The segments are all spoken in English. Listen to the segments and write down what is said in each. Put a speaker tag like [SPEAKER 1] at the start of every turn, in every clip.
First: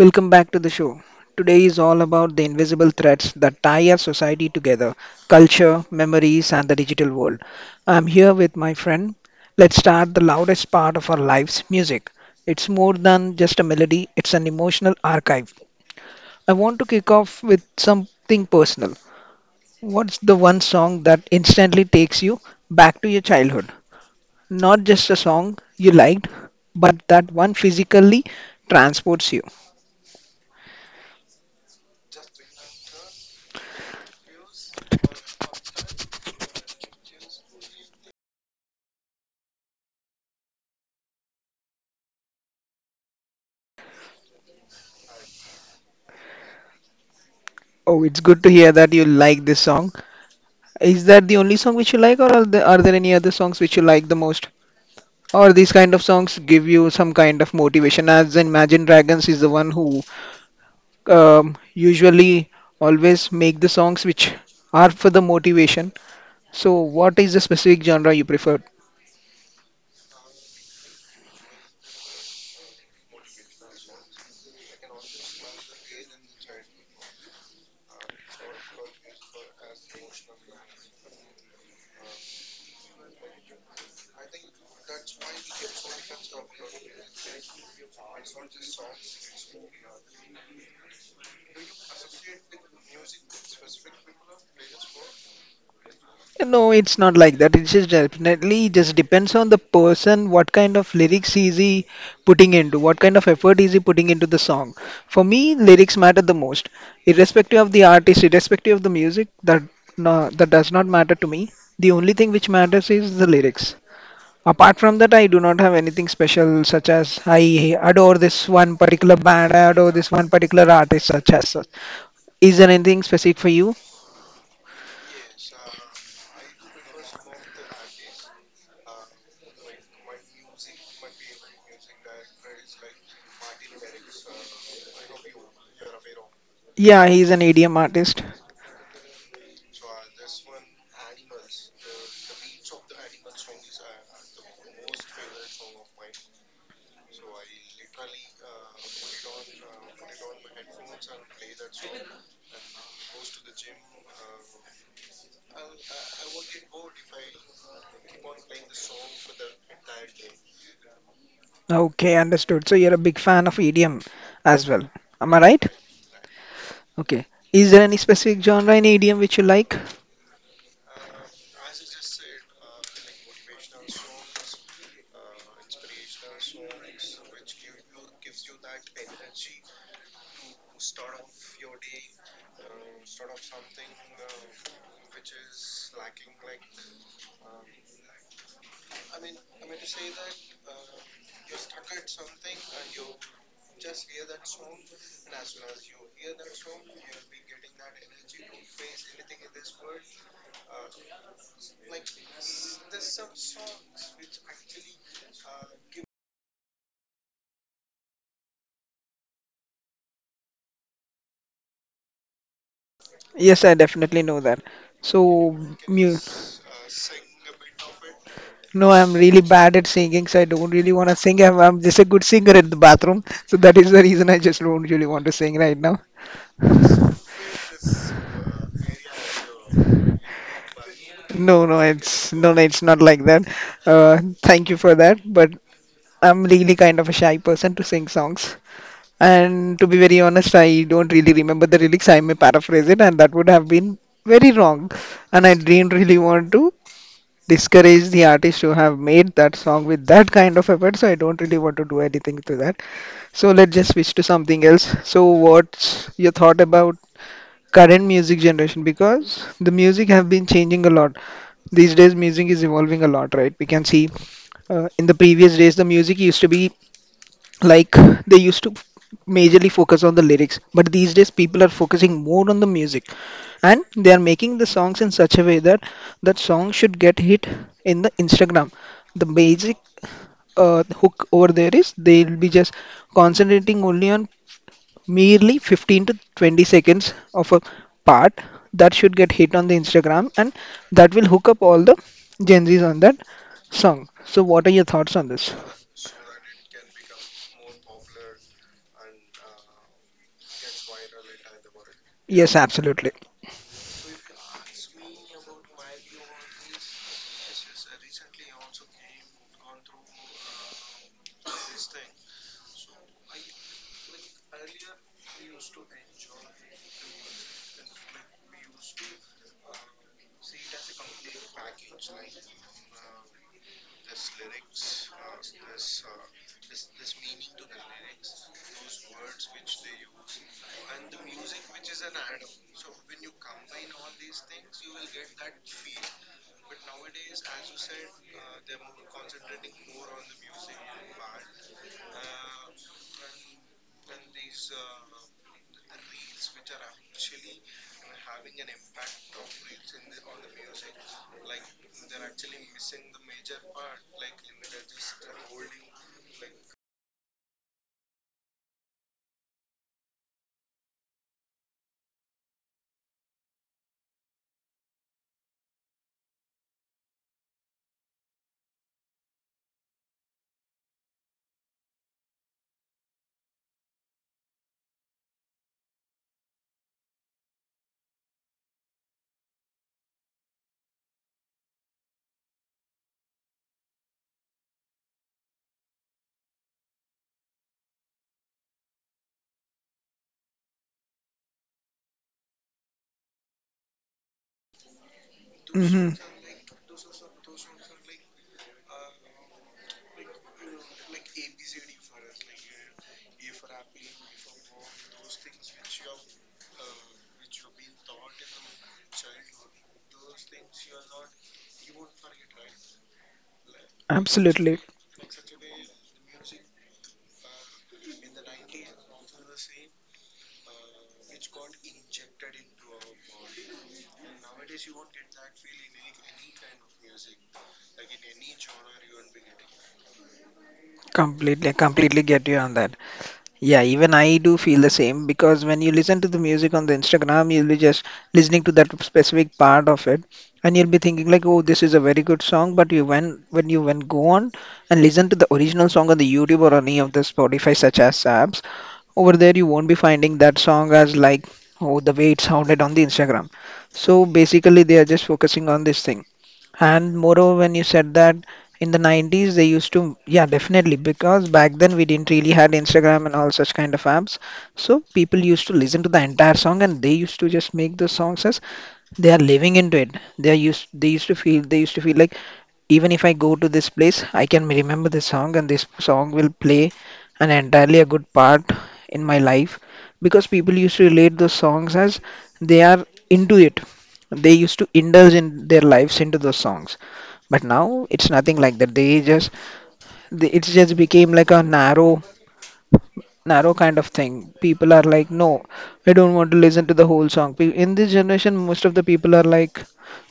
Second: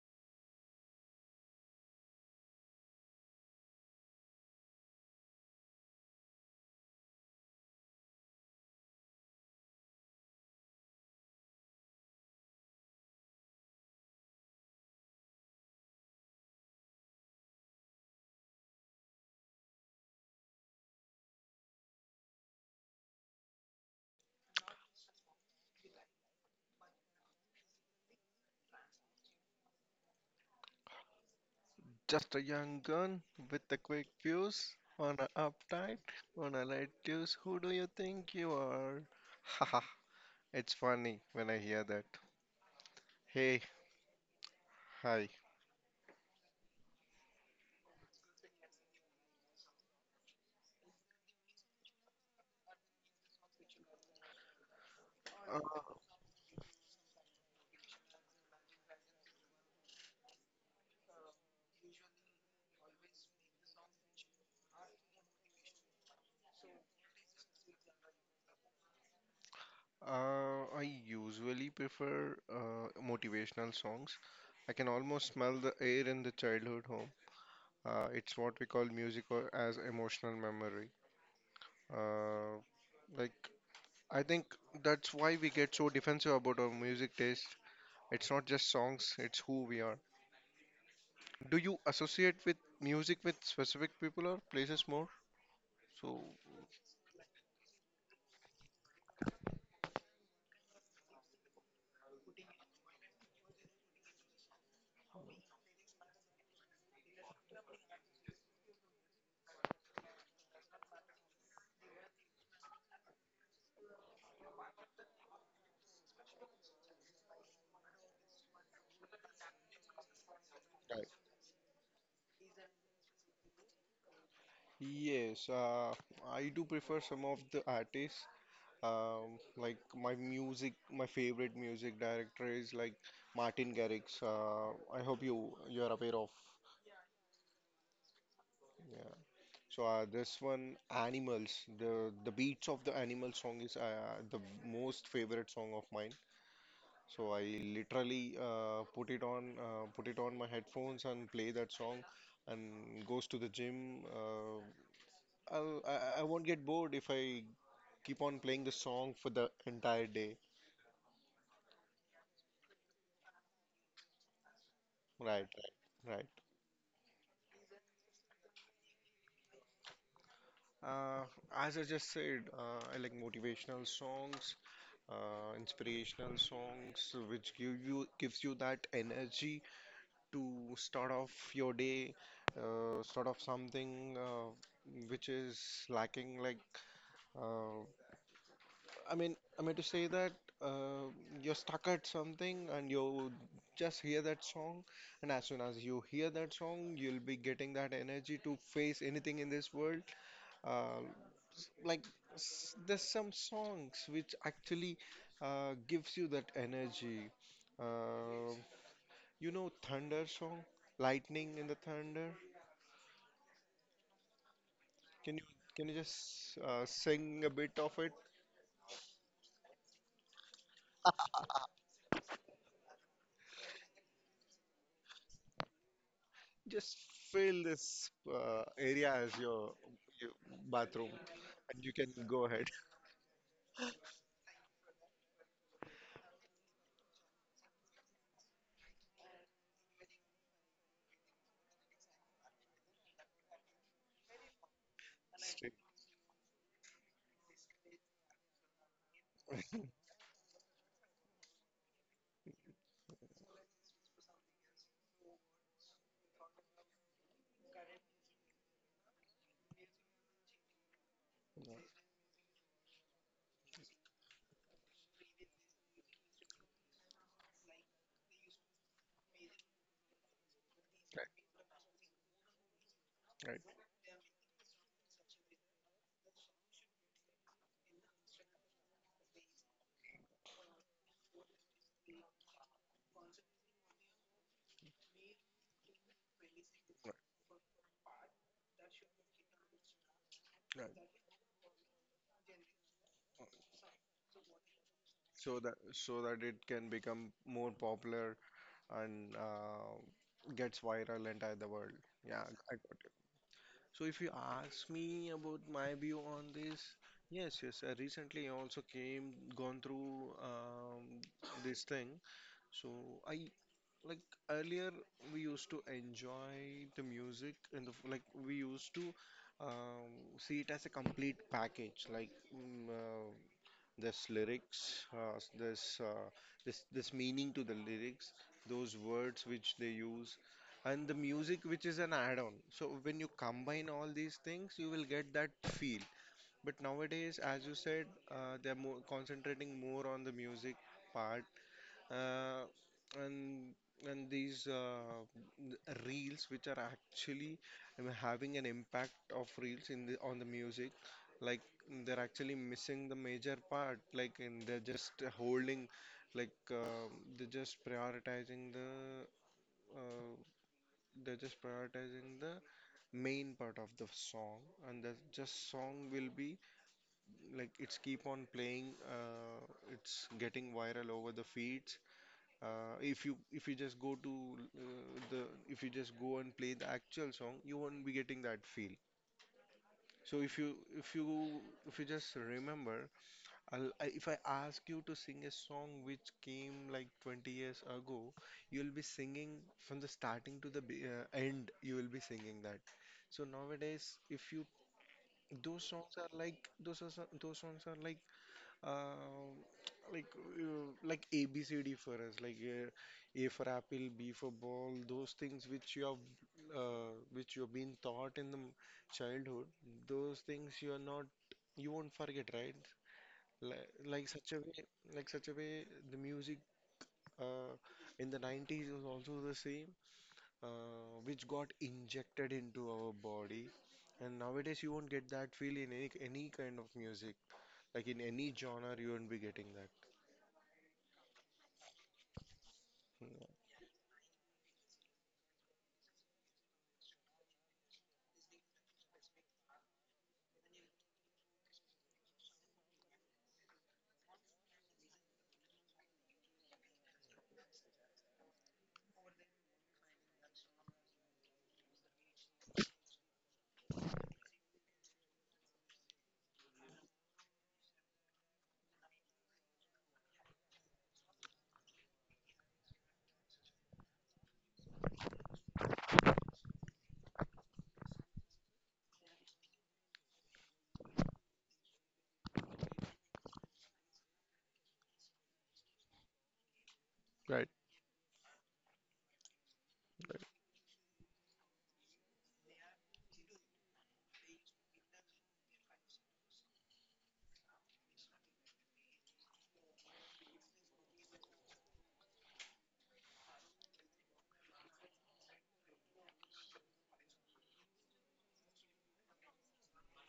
[SPEAKER 1] Welcome back to the show. Today is all about the invisible threads that tie our society together: culture, memories, and the digital world. I'm here with my friend. Let's start the loudest part of our lives: music. It's more than just a melody, it's an emotional archive. I want to kick off with something personal. What's the one song that instantly takes you back to your childhood? Not just a song you liked, but that one physically transports you.
[SPEAKER 2] Just a young gun with a quick fuse on a uptight on a light fuse. Who do you think you are? Haha, it's funny when I hear that. Hey, hi.
[SPEAKER 1] Oh, it's good to hear that you like this song. Is that the only song which you like, or are there any other songs which you like the most? Or
[SPEAKER 2] Uh,
[SPEAKER 1] these kind of songs give you some kind of motivation? As in Imagine Dragons is the one who usually always make the songs which are for the motivation. So, what is the specific genre you prefer?
[SPEAKER 2] I usually prefer motivational songs. I can almost smell the air in the childhood home. It's what we call music or as emotional memory. Uh, like I think that's why we get so defensive about our music taste. It's not just songs; it's who we are. Do you associate with music with specific people or places more? So,
[SPEAKER 1] No, it's not like that. It's just definitely just depends on the person, what kind of lyrics is he putting into, what kind of effort is he putting into the song. For me, lyrics matter the most, irrespective of the artist, irrespective of the music. That no, that does not matter to me. The only thing which matters is the lyrics. Apart from that, I do not have anything special, such as I adore this one particular band, I adore this one particular artist,
[SPEAKER 2] Right.
[SPEAKER 1] such as such. Is there anything specific for you?
[SPEAKER 2] Yes, I do prefer some of the artists. Like my music, my favorite music director is like Martin Garrix. I hope you are aware of.
[SPEAKER 1] Yeah, he's an EDM artist.
[SPEAKER 2] Yeah. So this one, Animals. The the beats of the Animal song is, the most favorite song of mine. So I literally put it on my headphones and play that song, and goes to the gym. I'll, I won't get bored if I keep on playing the song for the entire day.
[SPEAKER 1] Okay, understood. So you're a big fan of EDM as well.
[SPEAKER 2] Right,
[SPEAKER 1] Am I right?
[SPEAKER 2] right, right.
[SPEAKER 1] Okay. Is there any specific genre in EDM which you like?
[SPEAKER 2] Uh, as I just said, I like motivational songs, inspirational songs, which gives you that energy to start off your day, start off something which is lacking, like Uh, I mean to say that uh, you're stuck at something and you just hear that song, and as soon as you hear that song, you'll be getting that energy to face anything in this world. Uh, like there's some songs which actually gives you that energy. Uh, Thunder song, lightning in the thunder.
[SPEAKER 1] Yes, I definitely know that.
[SPEAKER 2] Can you
[SPEAKER 1] So,
[SPEAKER 2] can you
[SPEAKER 1] mu
[SPEAKER 2] just sing a bit of it?
[SPEAKER 1] no, I'm really bad at singing, so I don't really want to sing. I'm just a good singer in the bathroom, so that is the reason I just don't really want to sing right now.
[SPEAKER 2] Just fill this area as your bathroom,
[SPEAKER 1] No, no,
[SPEAKER 2] and you can
[SPEAKER 1] it's
[SPEAKER 2] go
[SPEAKER 1] no, no,
[SPEAKER 2] ahead.
[SPEAKER 1] it's not like that. Thank you for that, but I'm really kind of a shy person to sing songs. And to be very honest, I don't really remember the lyrics. I may paraphrase it, and that would have been very wrong. And I
[SPEAKER 2] Straight.
[SPEAKER 1] didn't really want to discourage the artist who have made that song with that kind of effort. So I don't really want to do anything to that. So let's just switch to something else. So what's your thought about current music generation? Because the music have been changing a lot. These days, music is evolving a lot, right? We can see in the previous days, the music used to be like, they used to majorly focus on the lyrics, but these days
[SPEAKER 2] Right,
[SPEAKER 1] people are focusing more on the music,
[SPEAKER 2] right,
[SPEAKER 1] and they are making the songs in such a way that that song should get hit in the Instagram. The basic hook over there is they'll be just concentrating only on merely 15 to 20 seconds
[SPEAKER 2] right,
[SPEAKER 1] of a part that should get hit on the Instagram, and
[SPEAKER 2] right.
[SPEAKER 1] that will hook up all the Gen Z's on that song. So what are your thoughts on this?
[SPEAKER 2] So that it can become more popular and gets viral entire the world. Yeah,
[SPEAKER 1] Yes,
[SPEAKER 2] I got
[SPEAKER 1] absolutely
[SPEAKER 2] you. So if you ask me about my view on this, yes, yes. I recently also came gone through this thing. So I Like earlier, we used to enjoy the music and the f- like we used to um, see it as a complete package. Like there's lyrics, there's this meaning to the lyrics, those words which they use, and the music which is an add-on. So when you combine all these things, you will get that feel. But nowadays, as you said, they're more concentrating more on the music part, uh, and and these n- reels which are actually, I mean, having an impact of reels in the on the music, like they're actually missing the major part, like, and they're just holding, like um they're just prioritizing the uh, they're just prioritizing the main part of the song, and the just song will be, like, it's keep on playing, it's getting viral over the feeds. If you just go to, the if you just go and play the actual song, you won't be getting that feel. so if you if you if you just remember, if I ask you to sing a song which came like 20 years ago, you'll be singing from the starting to end, you will be singing that. So nowadays, if you, those
[SPEAKER 1] hmm
[SPEAKER 2] songs are like, those songs are like, um, like ABCD for us, like, A for apple, B for ball, those things which you have, which you have been taught in childhood, those things you are not, you won't forget, right? Like, like such a
[SPEAKER 1] absolutely.
[SPEAKER 2] way, like such a way, the music uh, in the 90s was also the same, which got injected into our body. And nowadays you won't get that feel in any kind of music, like in any genre you won't be getting that.
[SPEAKER 1] Completely, completely get you on that.
[SPEAKER 2] Hmm.
[SPEAKER 1] Yeah, even I do feel the same because when you listen to the music on the Instagram, you'll be just listening to that specific part of it, and you'll be thinking like, "Oh, this is a very good song." But you when you when go on and listen to the original song on the YouTube or any of the Spotify such as apps, over there you won't be finding that song as like, "Oh, the way it sounded on the Instagram." So basically, they are just focusing on this thing. And moreover, when you said that in the 90s, they used to, yeah, definitely, because back then we didn't really had Instagram and all such kind of apps. So people used to listen to the entire song and they used to just make the songs as they are living into it. They used to feel, they used to feel like even if I go to this place, I can remember the song, and this song will play an
[SPEAKER 2] Right,
[SPEAKER 1] entirely a good part in my life because people used to relate those songs as they are into it. They used to indulge in their lives into those songs, but now it's nothing like that. They just, they, it's just became like a narrow kind of thing. People are like, no, I don't want to listen to the whole song. In this generation, most of the people are like,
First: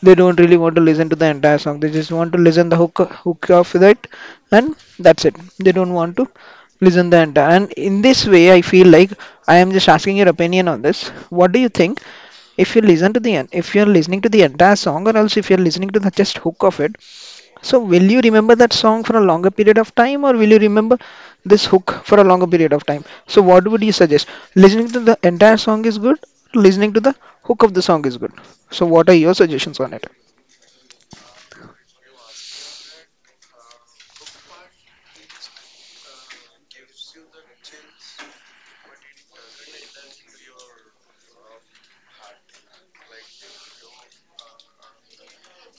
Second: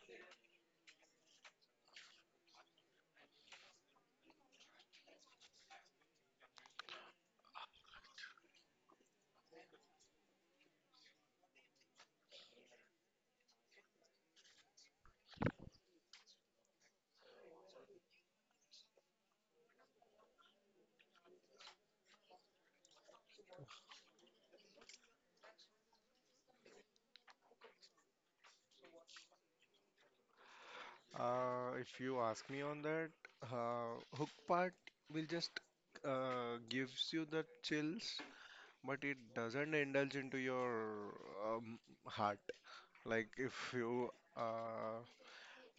[SPEAKER 1] they don't really want to listen to the entire song. They just want to listen the hook of it, and that's it. They don't want to listen the entire. And in this way, I feel like I am just asking your opinion on this. What do you think? If you listen to the if you're listening to the entire song, or else if you're listening to the just hook of it, so will you remember that song for a longer period of time or will you remember this hook for a longer period of time? So what would you suggest? Listening to the entire song is good, listening to the hook of the song is good. So what are your suggestions on it?
[SPEAKER 2] right. If you ask me on that, hook part will just, gives you the chills, but it doesn't indulge into your, um, heart. Like if you uh,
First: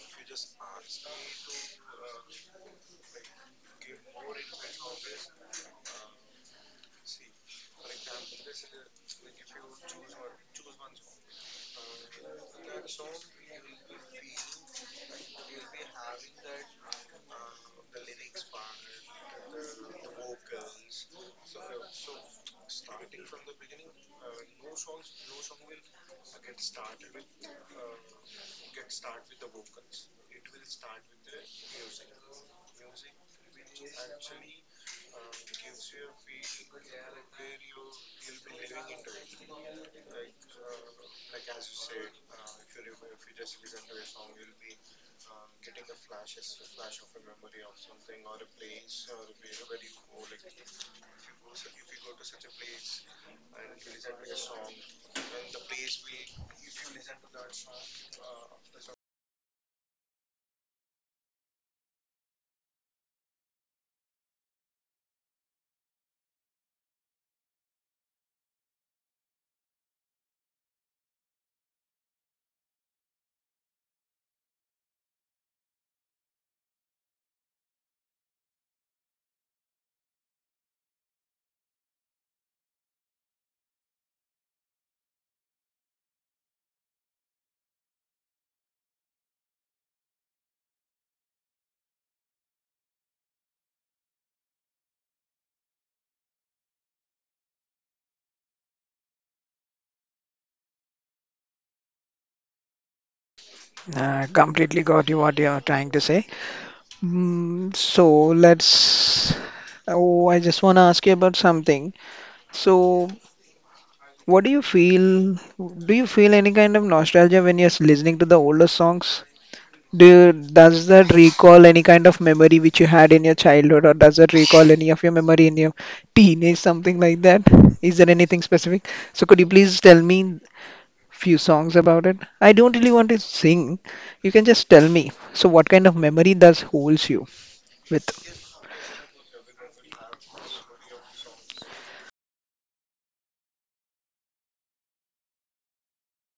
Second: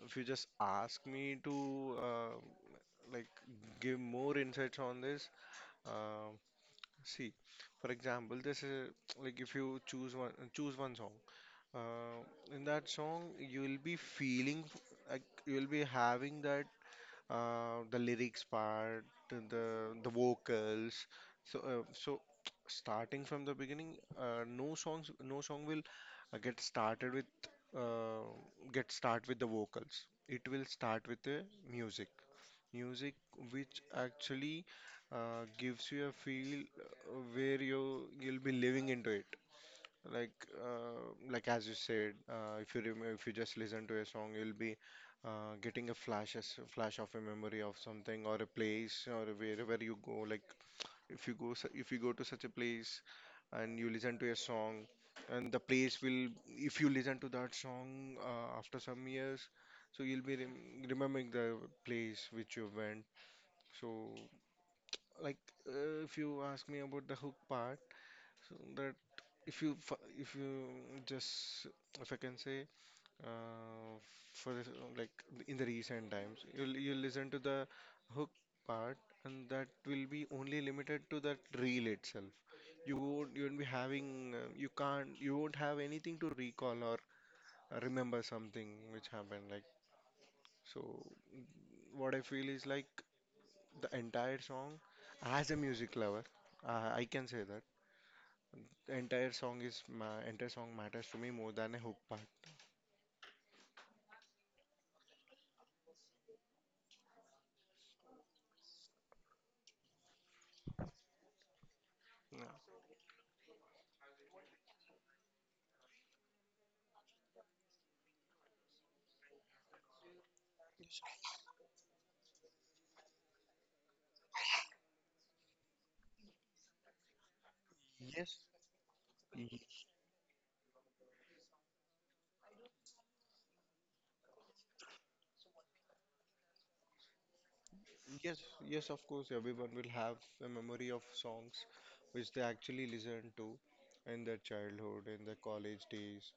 [SPEAKER 2] if you just ask me to, like give more insights on this, uh, see, for example, this is like if you choose one song. Uh, in that song, you will be feeling like you will be having that, the lyrics part, the vocals. So uh, so Starting from the beginning, no song will, uh, get started with uh, get start with the vocals. It will start with the music, music which actually gives you a feel, where you'll be living into it. Like, as you said, if you just listen to a song, you'll be, getting a flash of a memory of something or a place or wherever you go. Like, if you go to such a place and you listen to a song, and the place will, if you listen to that song, after some years, so you'll be remembering the place which you went. So, like, if you ask me about the hook part. So that, if you just, if I can say, uh, like, in the recent times, you listen to the hook part, and that will be only limited to that reel itself. You won't be having, you won't have anything to recall or remember something which happened, like, so what I feel is like the entire song, as a music lover, I can say that the entire song is ma entire song matters to me more than a hook part.
[SPEAKER 1] Completely got you what you're trying to say. Mm, so let's. Oh, I just want to ask you about something.
[SPEAKER 2] Yeah.
[SPEAKER 1] So, what do you feel? Do you feel any kind of nostalgia when you're listening to the older songs? Do does that recall any kind of memory which you had in your childhood, or does that recall any of your memory in your teenage, something like that? Is there
[SPEAKER 2] Yes,
[SPEAKER 1] anything specific? So could you
[SPEAKER 2] y-
[SPEAKER 1] please tell me few songs about it? I don't really want to sing. You can just tell me. So what kind of memory does holds you with?
[SPEAKER 2] yes, yes. Of course, everyone will have a memory of songs which they actually listened to in their childhood, in their college days.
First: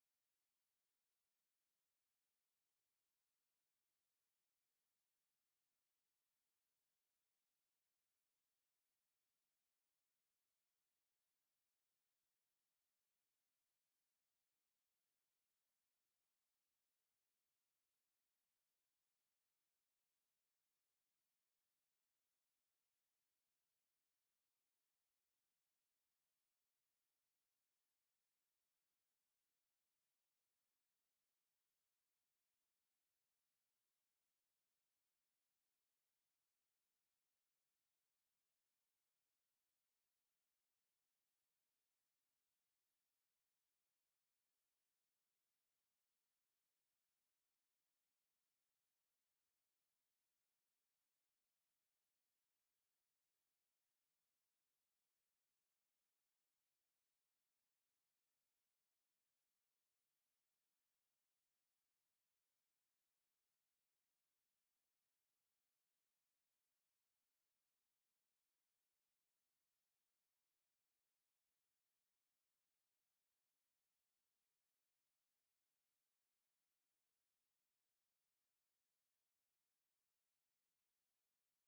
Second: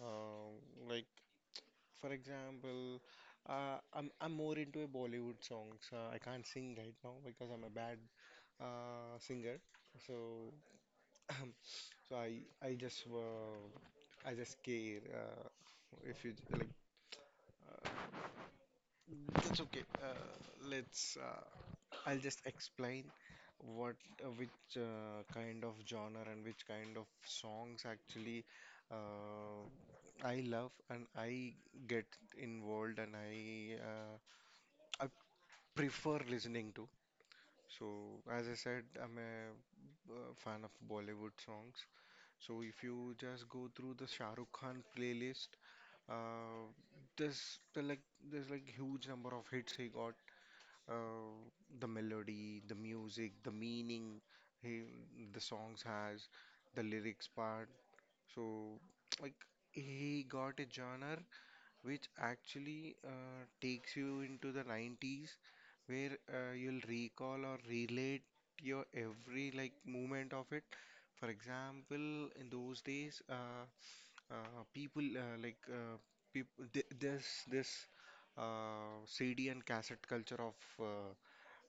[SPEAKER 2] Um, like for example, I'm more into a Bollywood songs. I can't sing right now because I'm a bad, singer. So so I just I just care. If you like Uh, that's okay. Let's. I'll just explain what, which kind of genre and which kind of songs actually, uh, I love and I get involved and I prefer listening to. So as I said, I'm a fan of Bollywood songs. So if you just go through the Shah Rukh Khan playlist, uh, there's there's like huge number of hits he got, uh, the melody, the music, the meaning he, the songs has, the lyrics part. So like he got a genre which actually, takes you into the 90s where, you'll recall or relate your every like movement of it. For example, in those days, uh, people, people th this this CD and cassette culture of, uh,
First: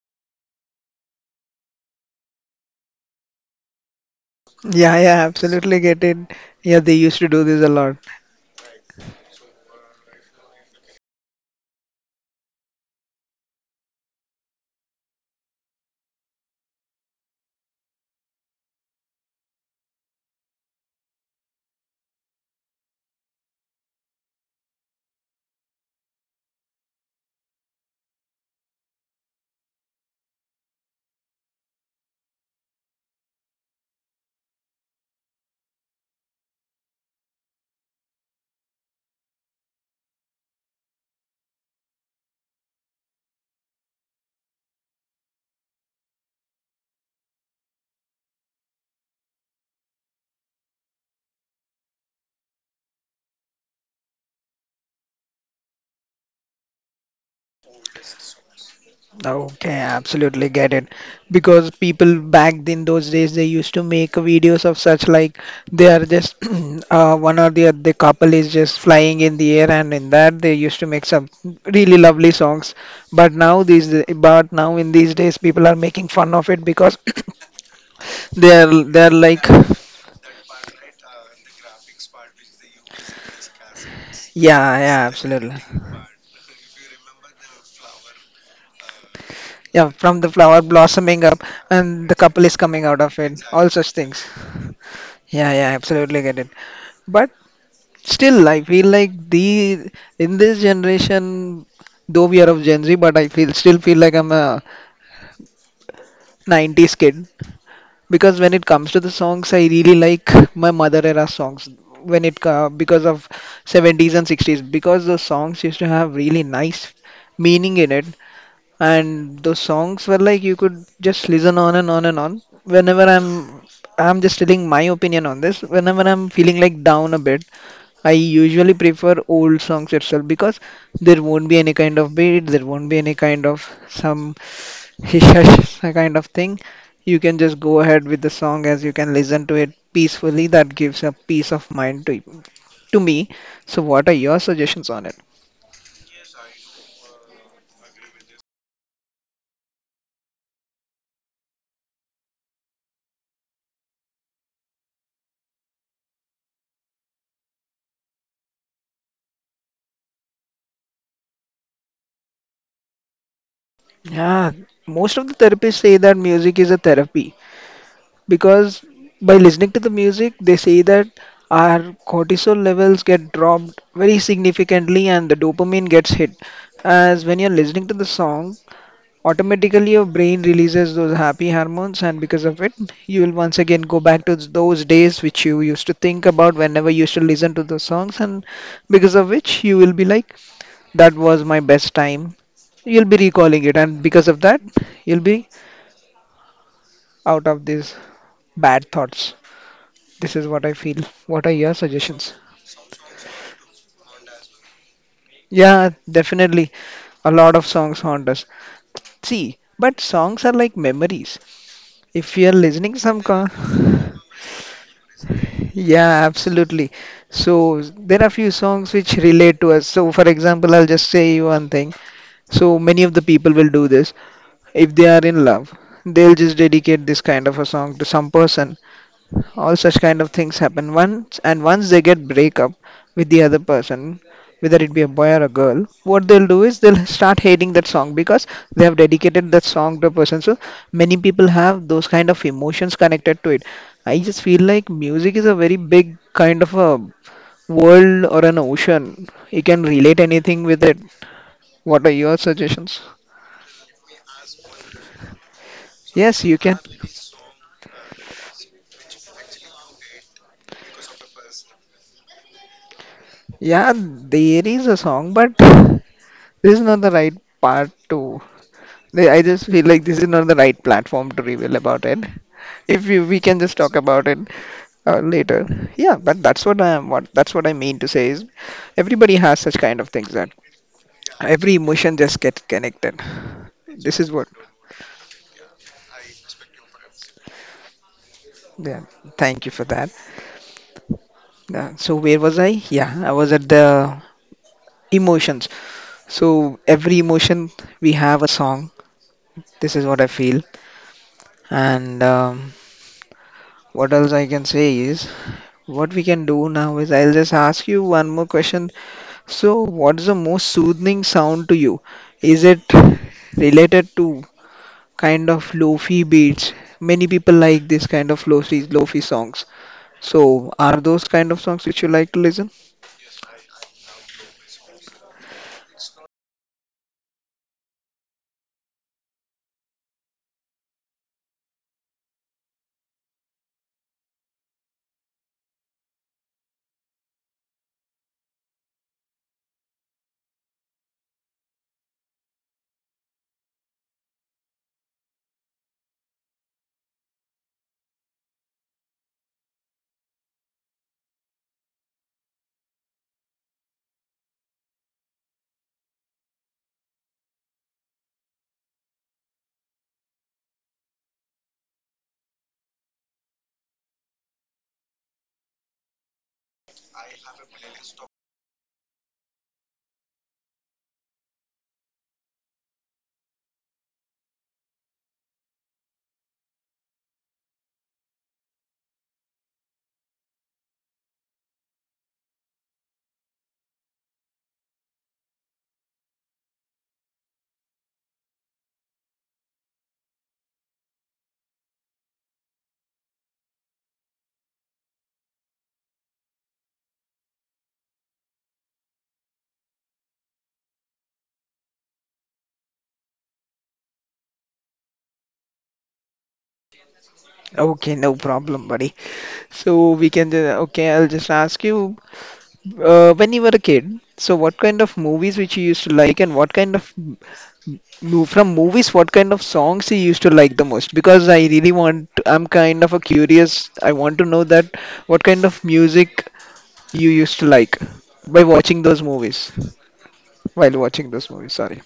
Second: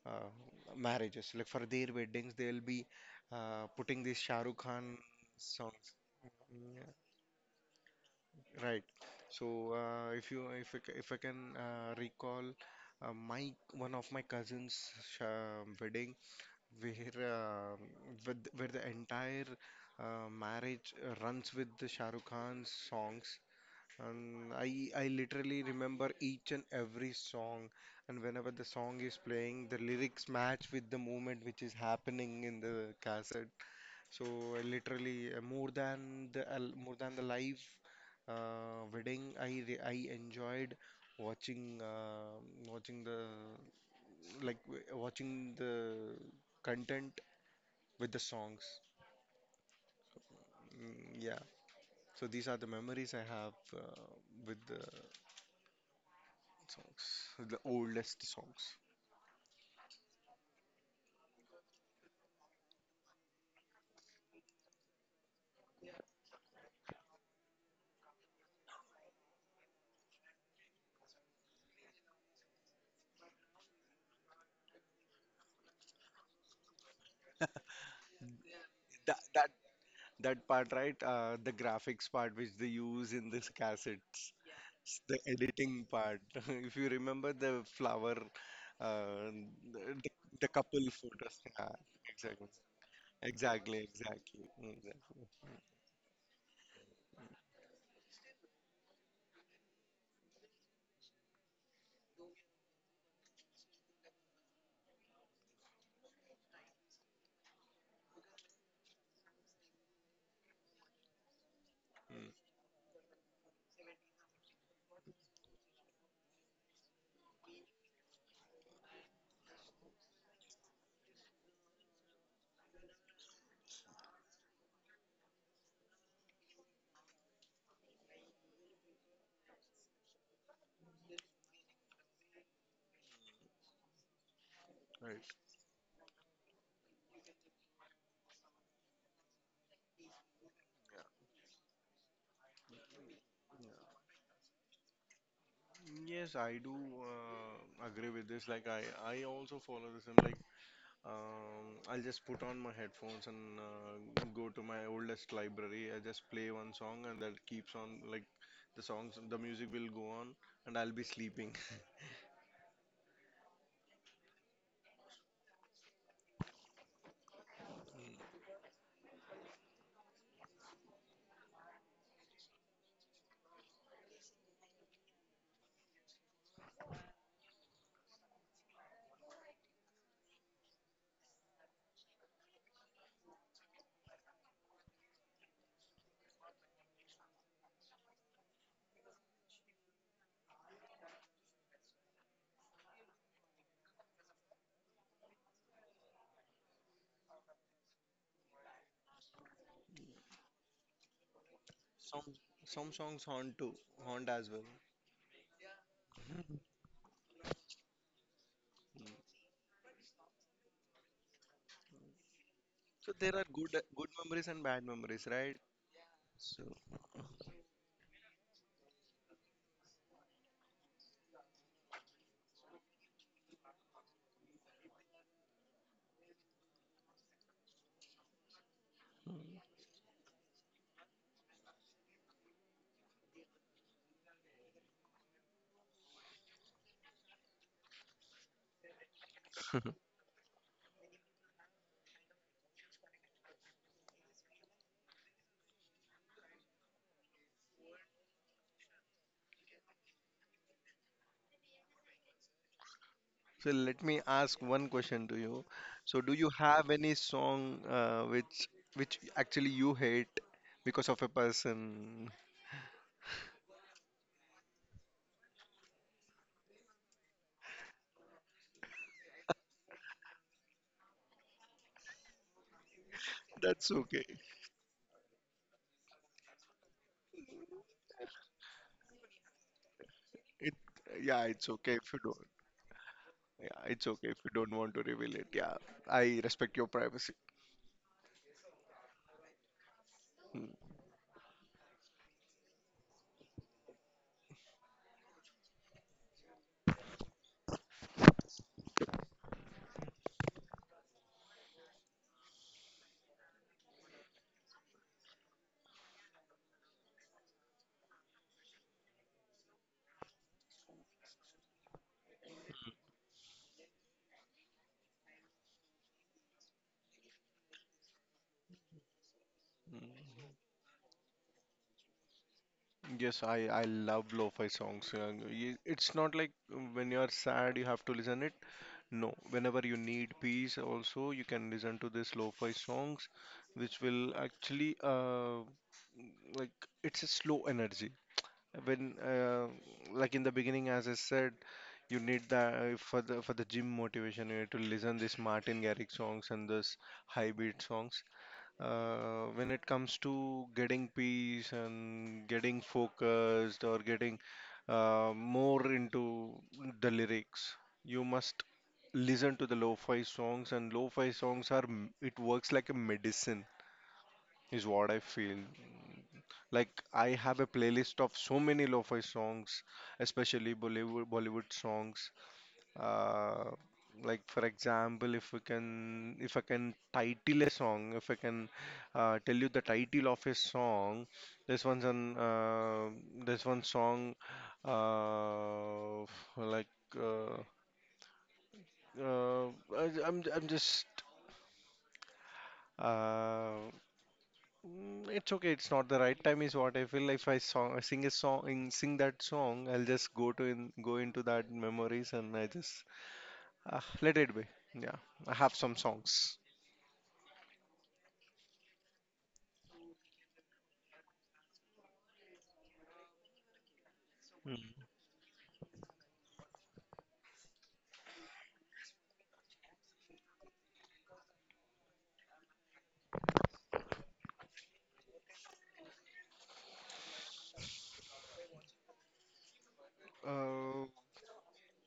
[SPEAKER 2] uh, marriages. Like for their weddings, they'll be, putting these Shah Rukh
[SPEAKER 1] Yeah,
[SPEAKER 2] Khan
[SPEAKER 1] yeah, absolutely
[SPEAKER 2] songs.
[SPEAKER 1] get it. Yeah,
[SPEAKER 2] Mm,
[SPEAKER 1] they used to do this a lot.
[SPEAKER 2] yeah, right. So if you if I, c- if I can, recall my one of my wedding, where, where the entire marriage runs with the Shah Rukh Khan's songs, and I literally remember each and every song. And whenever the song is playing, the lyrics match with the movement which is happening in the cassette. So I literally, more than the live, wedding, I enjoyed watching, watching the watching the content with the songs. Mm, yeah. So these are the memories I have, with the songs, the oldest songs.
[SPEAKER 1] Okay, absolutely get it. Because people back in those days they used to make videos of such like they are just one or the other couple is just flying in the air and in that they used to make some really lovely songs. But now these but now in these days people are making fun of it because they are
[SPEAKER 2] That
[SPEAKER 1] like,
[SPEAKER 2] that that part, right? The graphics part which they use in this cassettes,
[SPEAKER 1] yeah, yeah,
[SPEAKER 2] the
[SPEAKER 1] absolutely.
[SPEAKER 2] editing part. If you remember the uh, the,
[SPEAKER 1] Yeah,
[SPEAKER 2] the
[SPEAKER 1] from the
[SPEAKER 2] the
[SPEAKER 1] flower
[SPEAKER 2] couple
[SPEAKER 1] blossoming
[SPEAKER 2] photos.
[SPEAKER 1] up
[SPEAKER 2] Yeah,
[SPEAKER 1] and the couple is coming out of it, all
[SPEAKER 2] exactly, exactly,
[SPEAKER 1] such things.
[SPEAKER 2] exactly, exactly.
[SPEAKER 1] Yeah, yeah, absolutely get it. But still, I feel like the in this generation, though we are of Gen Z, but I feel still feel like I'm a 90s kid because when it comes to the songs, I really like my mother era songs when
[SPEAKER 2] Mm,
[SPEAKER 1] it because of 70s and 60s because those songs used to have really nice meaning in it, and those songs were like you could just listen on and on and on. Whenever I'm just telling my opinion on this, whenever I'm feeling like down a bit, I usually prefer old songs itself because there won't be any kind of beat, there won't be any kind of some hish
[SPEAKER 2] right.
[SPEAKER 1] hash kind of thing. You can just go ahead with the song as you can listen to it peacefully. That gives a peace of mind to me. So, what are your suggestions on it?
[SPEAKER 2] Yes, I do, agree with this. Like I also follow the same. Like I'll just put on my headphones and, go to my oldest library. I just play one song and that keeps on like the songs, the music will go on, and I'll be sleeping.
[SPEAKER 1] Yeah, most of the therapists say that music is a therapy. Because by listening to the music they say that our cortisol levels get dropped very significantly and the dopamine gets hit. As when you're listening to the song, automatically your brain releases those happy hormones, and because of it you will once again go back to those days which you used to think about whenever you used to listen to the songs, and because of which you will be like that was my best time. You'll be recalling it, and because of that you'll be out of these bad thoughts. This is what I feel. What are your
[SPEAKER 2] Some
[SPEAKER 1] suggestions?
[SPEAKER 2] some songs haunt too, haunt as well.
[SPEAKER 1] Yeah, definitely. A lot of songs haunt us.
[SPEAKER 2] Mm.
[SPEAKER 1] See, but songs are like memories. If you are listening
[SPEAKER 2] So
[SPEAKER 1] some
[SPEAKER 2] there are good memories and bad memories, right?
[SPEAKER 1] Yeah,
[SPEAKER 2] So
[SPEAKER 1] absolutely. So there are few songs which relate to us. So for example, I'll just say you one thing. So many of the people will do this. If they are in love, they'll just dedicate this kind of a song to some person. All such kind of things happen once, and once they get break up with the other person, whether it be a boy or a girl, what they'll do is they'll start hating that song because they have dedicated that song to a person. So many people have those kind of emotions connected to it. I just feel like music is a very big kind of a world or an ocean. You can relate anything with it. What are your suggestions?
[SPEAKER 2] so let me ask one question to you. So do
[SPEAKER 1] Yes,
[SPEAKER 2] you
[SPEAKER 1] you can.
[SPEAKER 2] have any song, which actually you hate because of a person?
[SPEAKER 1] Yeah, there is a song, but this is not the right part to. I just feel like this is not the right platform to reveal about it. If we can just
[SPEAKER 2] That's
[SPEAKER 1] talk
[SPEAKER 2] okay.
[SPEAKER 1] about it later. Yeah, but that's what I am. What that's what I mean to say is everybody has such kind of things that
[SPEAKER 2] It Yeah, it's
[SPEAKER 1] every
[SPEAKER 2] okay if
[SPEAKER 1] emotion
[SPEAKER 2] you do.
[SPEAKER 1] just gets connected.
[SPEAKER 2] Yeah, it's
[SPEAKER 1] This
[SPEAKER 2] okay
[SPEAKER 1] is
[SPEAKER 2] if
[SPEAKER 1] what.
[SPEAKER 2] you don't want to reveal it. Yeah, I respect your privacy.
[SPEAKER 1] Yeah. Thank you for that.
[SPEAKER 2] Mm,
[SPEAKER 1] So where was I? Yeah, I was at the emotions. So every emotion we have a song. This is what I feel. And what else I can say is what we can do now is I'll just ask you one more question. So, what's the most soothing sound to you? Is it related to kind of lofi beats? Many people like this kind of lofi songs.
[SPEAKER 2] mm.
[SPEAKER 1] So, are those kind of songs which you like to listen?
[SPEAKER 2] Yes, I love lo-fi songs. It's not like when you are sad you have to listen it. No, whenever you need peace, also you can listen to this lo-fi songs, which will actually like it's a slow energy. When Like in the beginning, as I said, you need that for the gym motivation. You need to listen this Martin Garrix songs and this high beat songs. When it comes to getting peace and getting focused or getting more into the lyrics you must listen to the lo-fi songs, and lo-fi songs are m- it works like a medicine is what I feel. Like I have a playlist of so many lo-fi songs, especially Bollywood songs, uh, like for example if I can title a song, if I can tell you the title of a song. This one's an this one song uh, like uh, uh, I, I'm just uh, mm, It's okay. It's not the right time, is what I feel. If I song, I sing a song, in, sing that song, I'll just go into that memories, and I just let it be. Yeah, I have some songs.
[SPEAKER 1] Okay, no problem, buddy. So we can just, okay, I'll just ask you, when you were a kid, so what kind
[SPEAKER 2] Mm.
[SPEAKER 1] of movies which you used to like, and what kind of from movies, what kind of songs you used to like the most? Because I really want, I'm kind of a curious. I want to know that what kind of music you used to like by watching those movies while
[SPEAKER 2] Uh,
[SPEAKER 1] watching those movies, sorry.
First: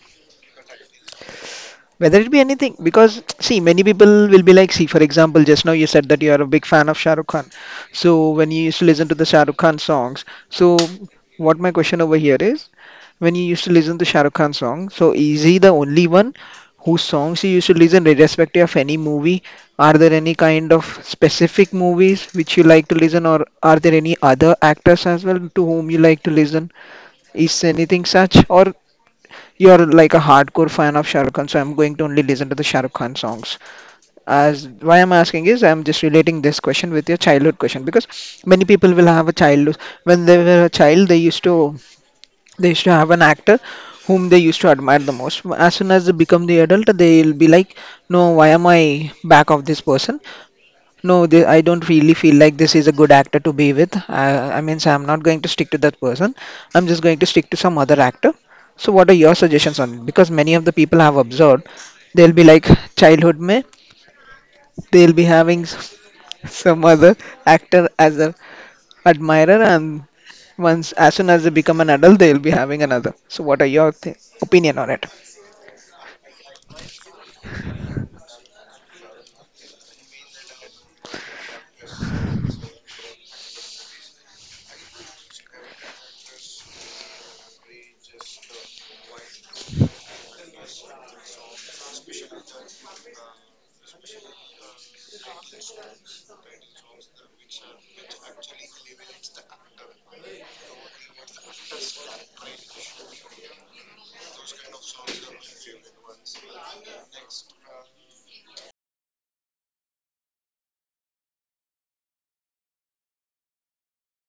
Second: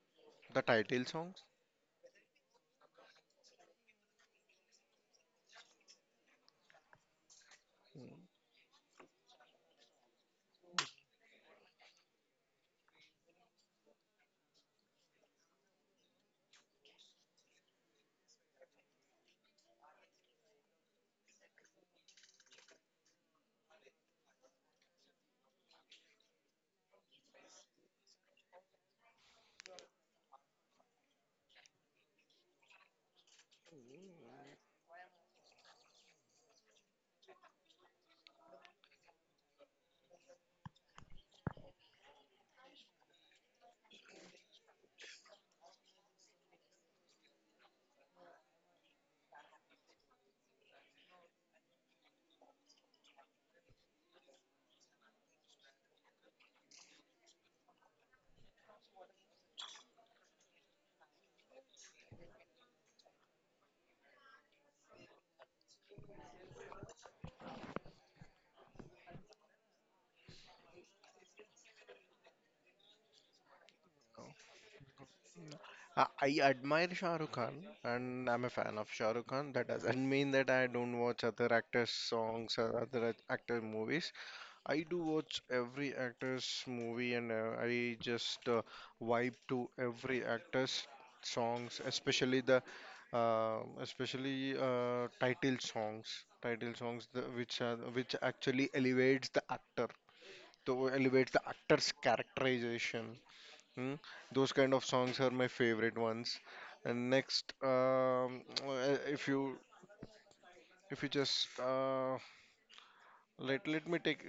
[SPEAKER 2] the title songs?
[SPEAKER 1] Whether it be anything, because see, many people will be like, see for example, just now you said that you are a big fan of Shah Rukh Khan. So when you used to listen to the Shah Rukh Khan songs, so what my question over here is, when you used to listen to Shah Rukh Khan songs, so is he the only one whose songs you used to listen irrespective of any movie? Are there any kind of specific movies which you like to listen, or are there any other actors as well to whom you like to listen? Is anything such, or you're like a hardcore fan of Shah Rukh Khan, so I'm going to only listen to the Shah Rukh Khan songs? As why I'm asking is, I'm just relating this question with your childhood question because many people will have a child, when they were a child, they used to, they used to have an actor whom they used to admire the most. As soon as they become the adult, they'll be like, no, why am I back of this person? No, I don't really feel like this is a good actor to be with. I mean, so I'm not going to stick to that person. I'm just going to stick to some other actor. So, what are your suggestions on it? Because many of the people have observed, they'll be like childhood mein, they'll be having some other actor as a admirer, and once as soon as they become an adult, they'll be having another. So, what are your
[SPEAKER 2] No.
[SPEAKER 1] opinion on it?
[SPEAKER 2] I, I admire Shah Rukh Khan and I'm a fan of Shah Rukh Khan. That doesn't mean that I don't watch other actors' songs or actor movies. I do watch every actor's movie, and I just vibe to every actor's songs, especially the especially title songs. Title songs, which are, which actually elevates the actor, to elevates the actor's characterization. Hmm? Those kind of songs are my favorite ones. And next, if you just let me take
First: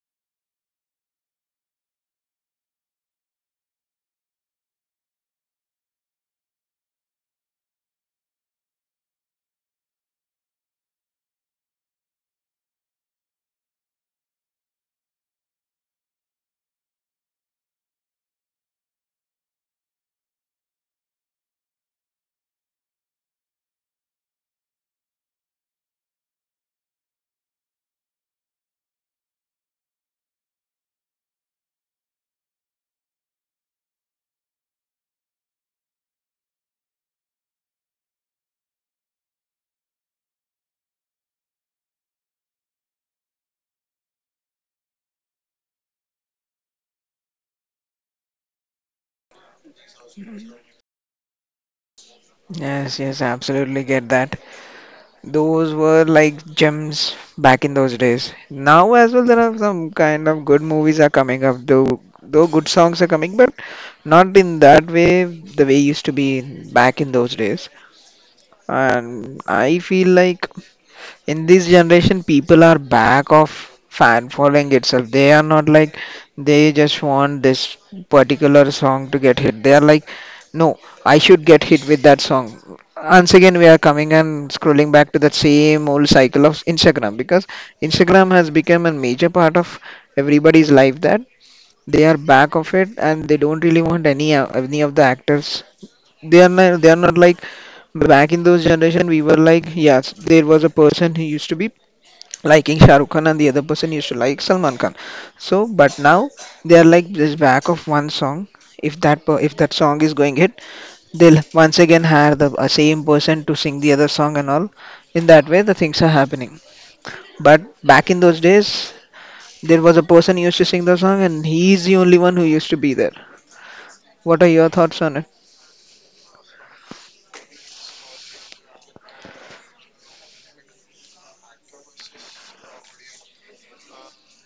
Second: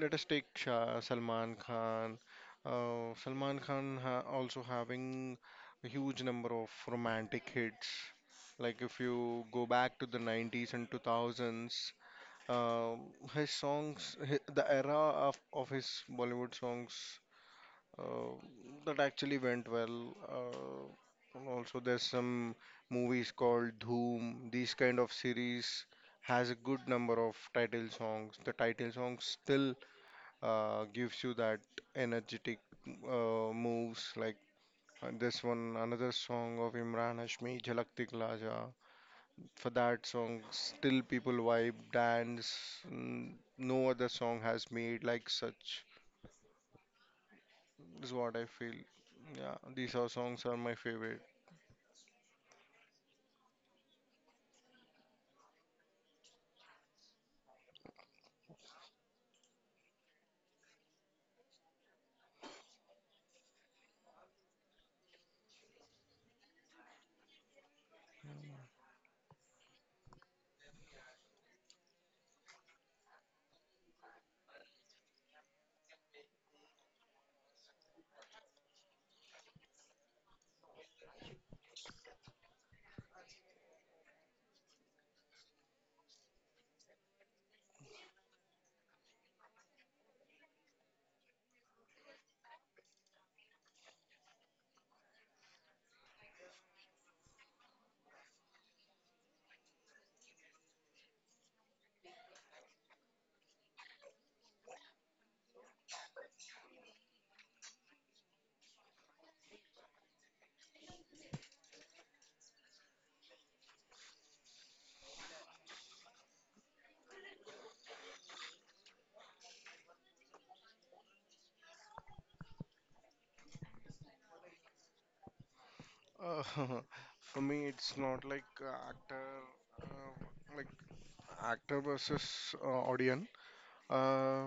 [SPEAKER 2] let us take Shah, Salman Khan. Salman Khan ha also having a huge number of romantic hits. Like if you go back to the 90s and 2000s, um his songs, hi the era of his Bollywood songs uh, that actually went well. And also, there's some movies called Dhoom. These kind of series has a good number of title songs. The title song still gives you that energetic moves. Like this one, another song of Imran Hashmi, Jhalak Dikla Ja. For that song, still people vibe, dance. mm, No other song has made like such is what I feel. Yeah, these are songs are my favorite.
[SPEAKER 1] Yes, yes, I absolutely get that. Those were like gems back in those days. Now as well, there are some kind of good movies are coming up, though good songs are coming, but not in that way the way used to be back in those days. And I feel like in this generation people are back of fan following itself. They are not like, they just want this particular song to get hit. They are like, no, I should get hit with that song. Once again we are coming and scrolling back to that same old cycle of Instagram, because Instagram has become a major part of everybody's life, that they are back of it, and they don't really want any of the actors. They are not like, back in those generation we were like, yes there was a person who used to be liking Shah Rukh Khan and the other person used to like Salman Khan. So, but now they are like this back of one song. If that if that song is going hit, they'll once again hire the same person to sing the other song and all. In that way, the things are happening. But back in those days, there was a person who used to sing the song, and he is the only one who used to be there. What are your thoughts on it?
[SPEAKER 2] Uh, for me, it's not like actor, uh, like actor versus audience. Uh,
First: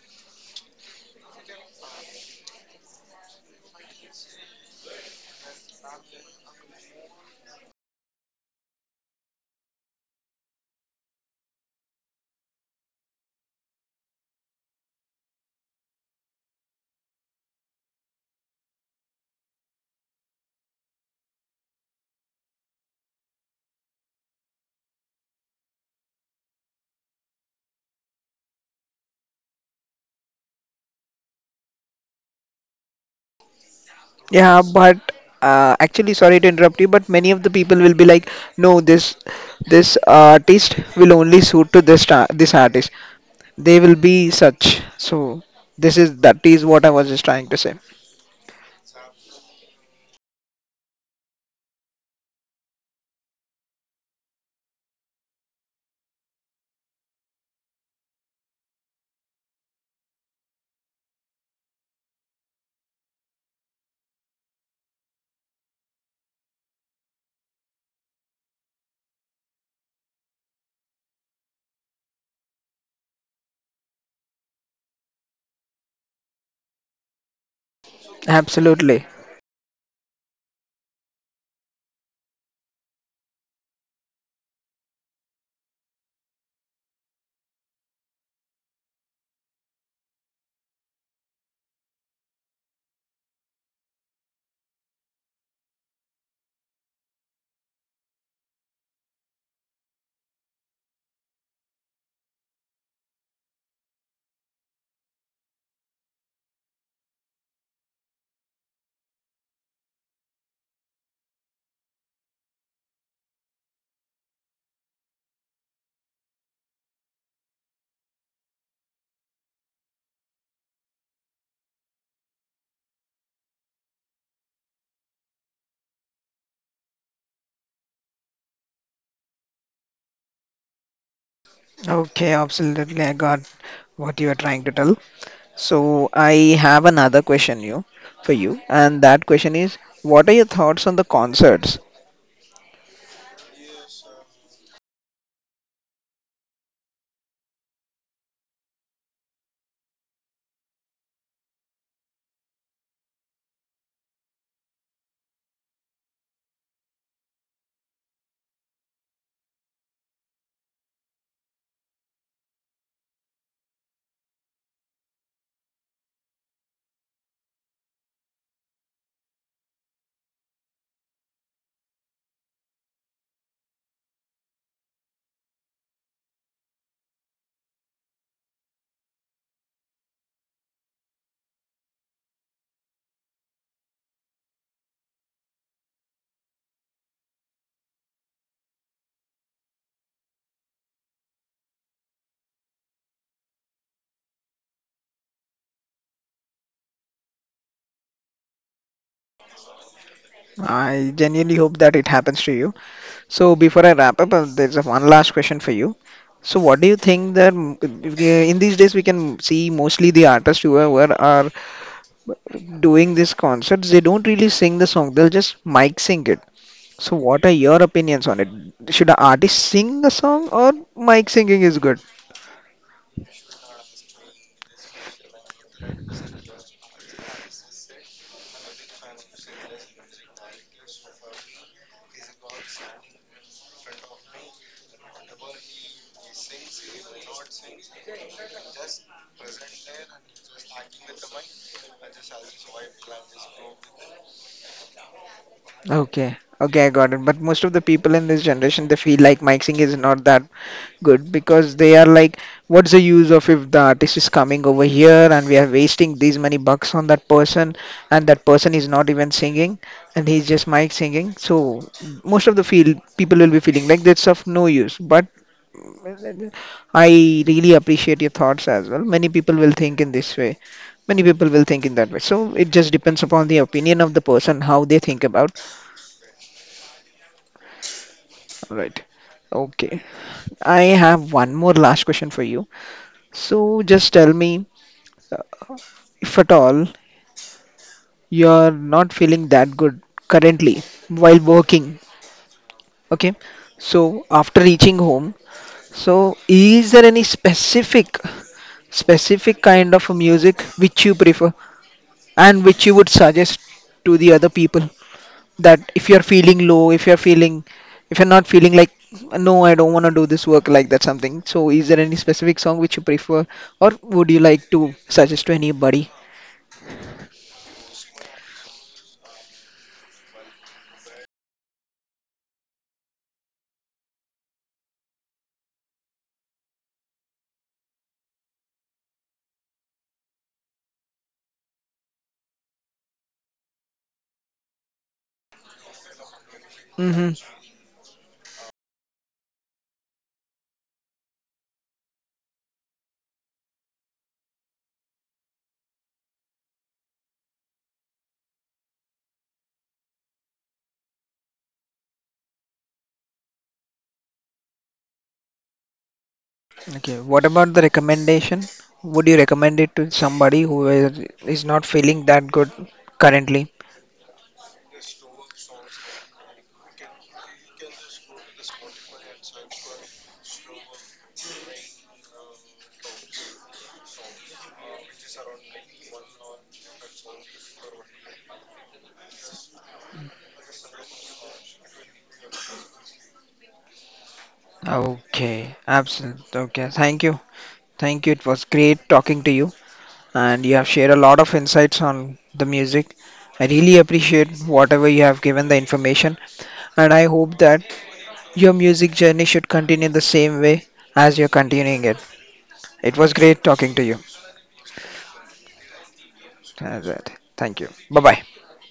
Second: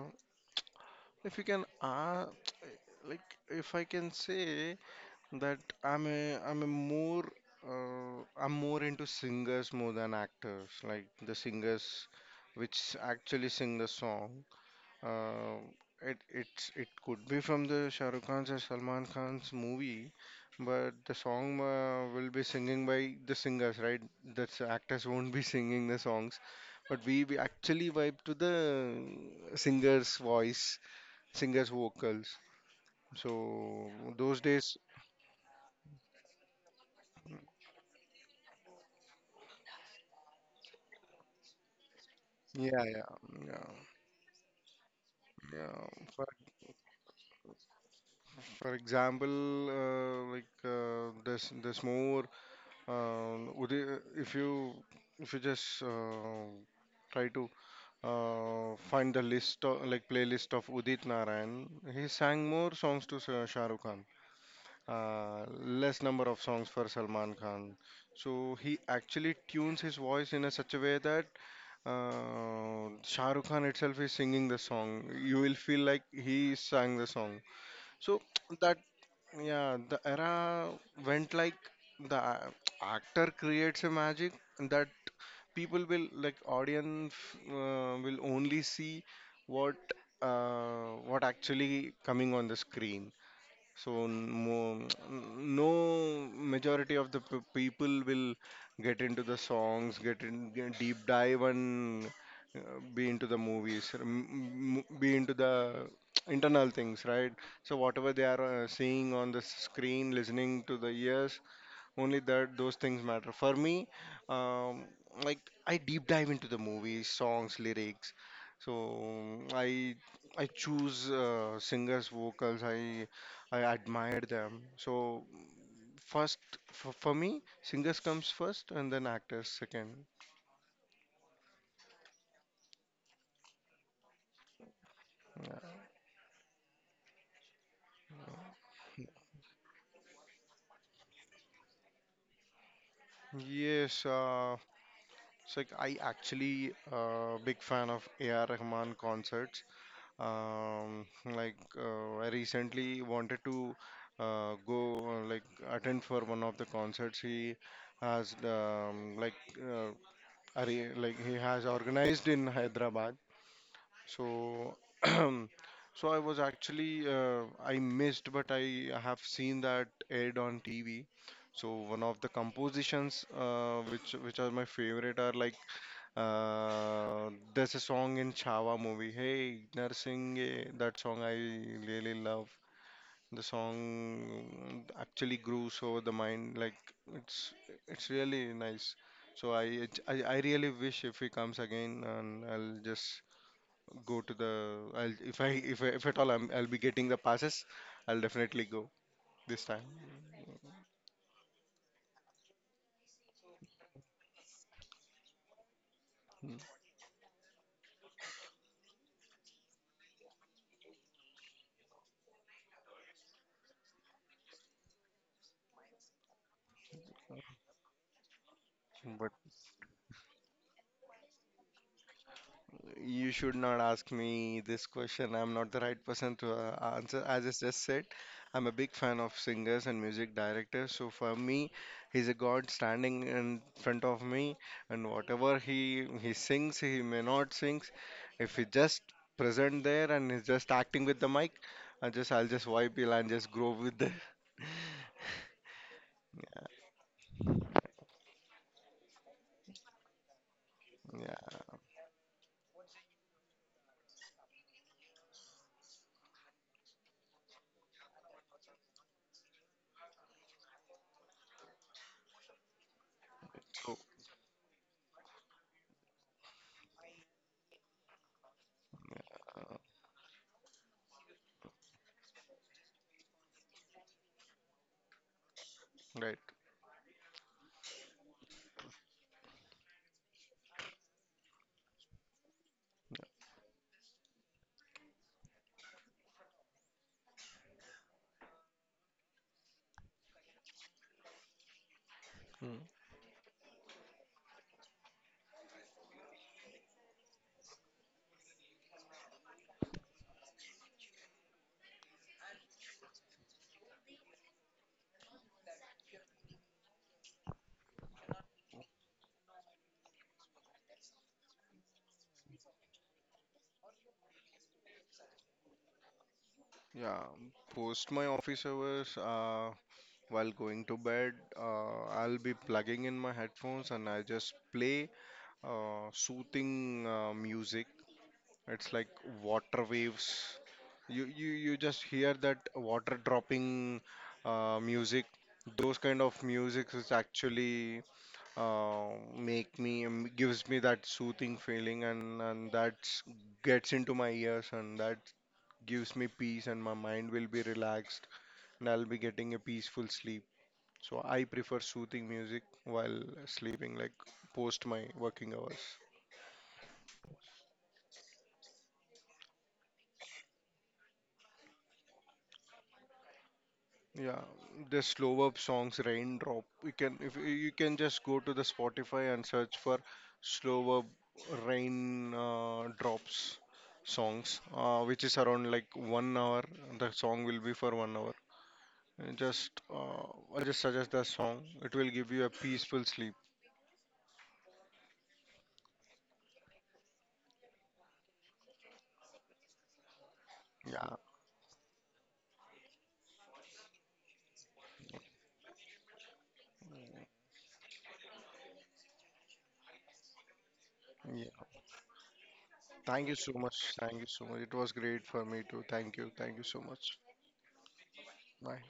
[SPEAKER 2] if you can, like if I can say that I'm a more I'm more into singers more than actors. Like the singers which actually sing the song. Um it it's, it could be from the Shah Rukh Khan's or Salman Khan's movie, but the song will be singing by the singers, right? Actors won't be singing the songs, but we actually vibe to the singer's voice, singer's vocals. So those
[SPEAKER 1] Yeah,
[SPEAKER 2] days,
[SPEAKER 1] but actually, sorry to interrupt you, but many of the people will be like, no, this artist will only suit to this star, this
[SPEAKER 2] yeah,
[SPEAKER 1] artist.
[SPEAKER 2] yeah,
[SPEAKER 1] They
[SPEAKER 2] yeah,
[SPEAKER 1] will be such. So
[SPEAKER 2] yeah.
[SPEAKER 1] this is
[SPEAKER 2] For
[SPEAKER 1] that is what I was just trying to say.
[SPEAKER 2] for example, there's more. Uday, if you just try to find the list of, like playlist of Udit Narayan. He sang more songs to Shah Rukh Khan, less number of songs for Salman Khan. So he actually tunes his voice in a such a way that Shah Rukh Khan itself is singing the song. You will feel like he sang the song. So that
[SPEAKER 1] Absolutely.
[SPEAKER 2] yeah, the era went like the a- actor creates a magic that people will like audience will only see what what actually coming on the screen. So no majority of people will get into the songs, get deep dive and be into the movies, or be into the internal things, right? So whatever they are seeing on the screen, listening to the ears, only that those things matter for me um, like I deep dive into the movies songs lyrics. So i I choose singers vocals. I admire them. So first, for me singers comes first and then actors second.
[SPEAKER 1] Okay, absolutely. I got what you are trying to tell. So I have another question you for you, and that question is, what are your thoughts on the concerts?
[SPEAKER 2] yes uh, it's like I actually big fan of AR Rahman concerts. Um, like I recently wanted to go attend for one of the concerts he has uh, like he has organized in Hyderabad. So so I was actually I missed, but I have seen that aired on TV. So one of the compositions which are my favorite are like there's a song in Chhaava movie. Hey, Narsingh, that song I really love. The song actually grooves over the mind. Like it's it's really nice. So I really wish if he comes again, and I'll just go to the. I'll if if at all I'll be getting the passes, I'll definitely go this time.
[SPEAKER 1] I genuinely hope that it happens to you. So before I wrap up, there's a one last question for you. So what do you think that in these days we can see mostly the artists who are doing these concerts, they don't really sing the song, they'll just mic sing it. So what are your opinions on it? Should an
[SPEAKER 2] Mm.
[SPEAKER 1] artist sing a song or mic singing is good?
[SPEAKER 2] You should not ask me this question. I'm not the right person to answer. As I just said, I'm a big fan of singers and music directors. So for me, he's a god standing in front of me, and whatever he sings, he may not sings. If he just present there and he's just acting with the mic, I'll just wipe it and just grow with the
[SPEAKER 1] Okay. Okay, I got it. But most of the people in this generation, they feel like mic singing is not that good
[SPEAKER 2] yeah.
[SPEAKER 1] because they are like, what's the use of if the artist is coming over here and we are wasting these many bucks on that person and that person is not even singing and he's just mic singing. So most of the field people will be feeling
[SPEAKER 2] So
[SPEAKER 1] like that's of no use. But I really appreciate your thoughts as well. Many people will think in this way. Many people will think in that way. So it just depends upon the opinion of the person, how they think about.
[SPEAKER 2] right.
[SPEAKER 1] All right. Okay. I have one more last question for you. So just tell me. uh, if at all you're not feeling that good currently while working,
[SPEAKER 2] Mm.
[SPEAKER 1] okay, so after reaching home, so is there any specific, specific kind of music which you prefer and which you would suggest to the other people, that if you're feeling low, if you're feeling, if you're not feeling like, no I don't want to do this work like that, something, so is there any specific song which you prefer or would you like to suggest to anybody?
[SPEAKER 2] Yeah, post my office hours. While going to bed, I'll be plugging in my headphones and I just play soothing music. It's like water waves. You just hear that water dropping music. Those kind of music is
[SPEAKER 1] Hmm.
[SPEAKER 2] actually uh, make me gives me that soothing feeling, and that gets into my ears, and that gives me peace, and my mind will be relaxed, and I'll be getting a peaceful sleep. So I prefer soothing music while sleeping, like post my working hours.
[SPEAKER 1] Okay, what about the recommendation? Would you recommend it to somebody who is not feeling that good currently?
[SPEAKER 2] Yeah, the slow up songs, raindrop. You can if you you can just go to the Spotify and search for slow up rain drops songs, which is around like 1 hour. The song will be for 1 hour. And just I just suggest that song. It will give you a peaceful sleep.
[SPEAKER 1] Okay, absolutely. Okay, thank you. Thank you. It was great talking to you, and you have shared a
[SPEAKER 2] Yeah,
[SPEAKER 1] lot of insights on the music. I really appreciate whatever you have given the information, and I hope that your music journey should continue the same way as you're
[SPEAKER 2] yeah.
[SPEAKER 1] continuing it. It
[SPEAKER 2] Thank
[SPEAKER 1] was
[SPEAKER 2] you so
[SPEAKER 1] great talking
[SPEAKER 2] much.
[SPEAKER 1] to you.
[SPEAKER 2] Thank you so much. It was great for me too. Thank you. Thank you so
[SPEAKER 1] Uh,
[SPEAKER 2] much.
[SPEAKER 1] Thank you. Bye bye.
[SPEAKER 2] Bye.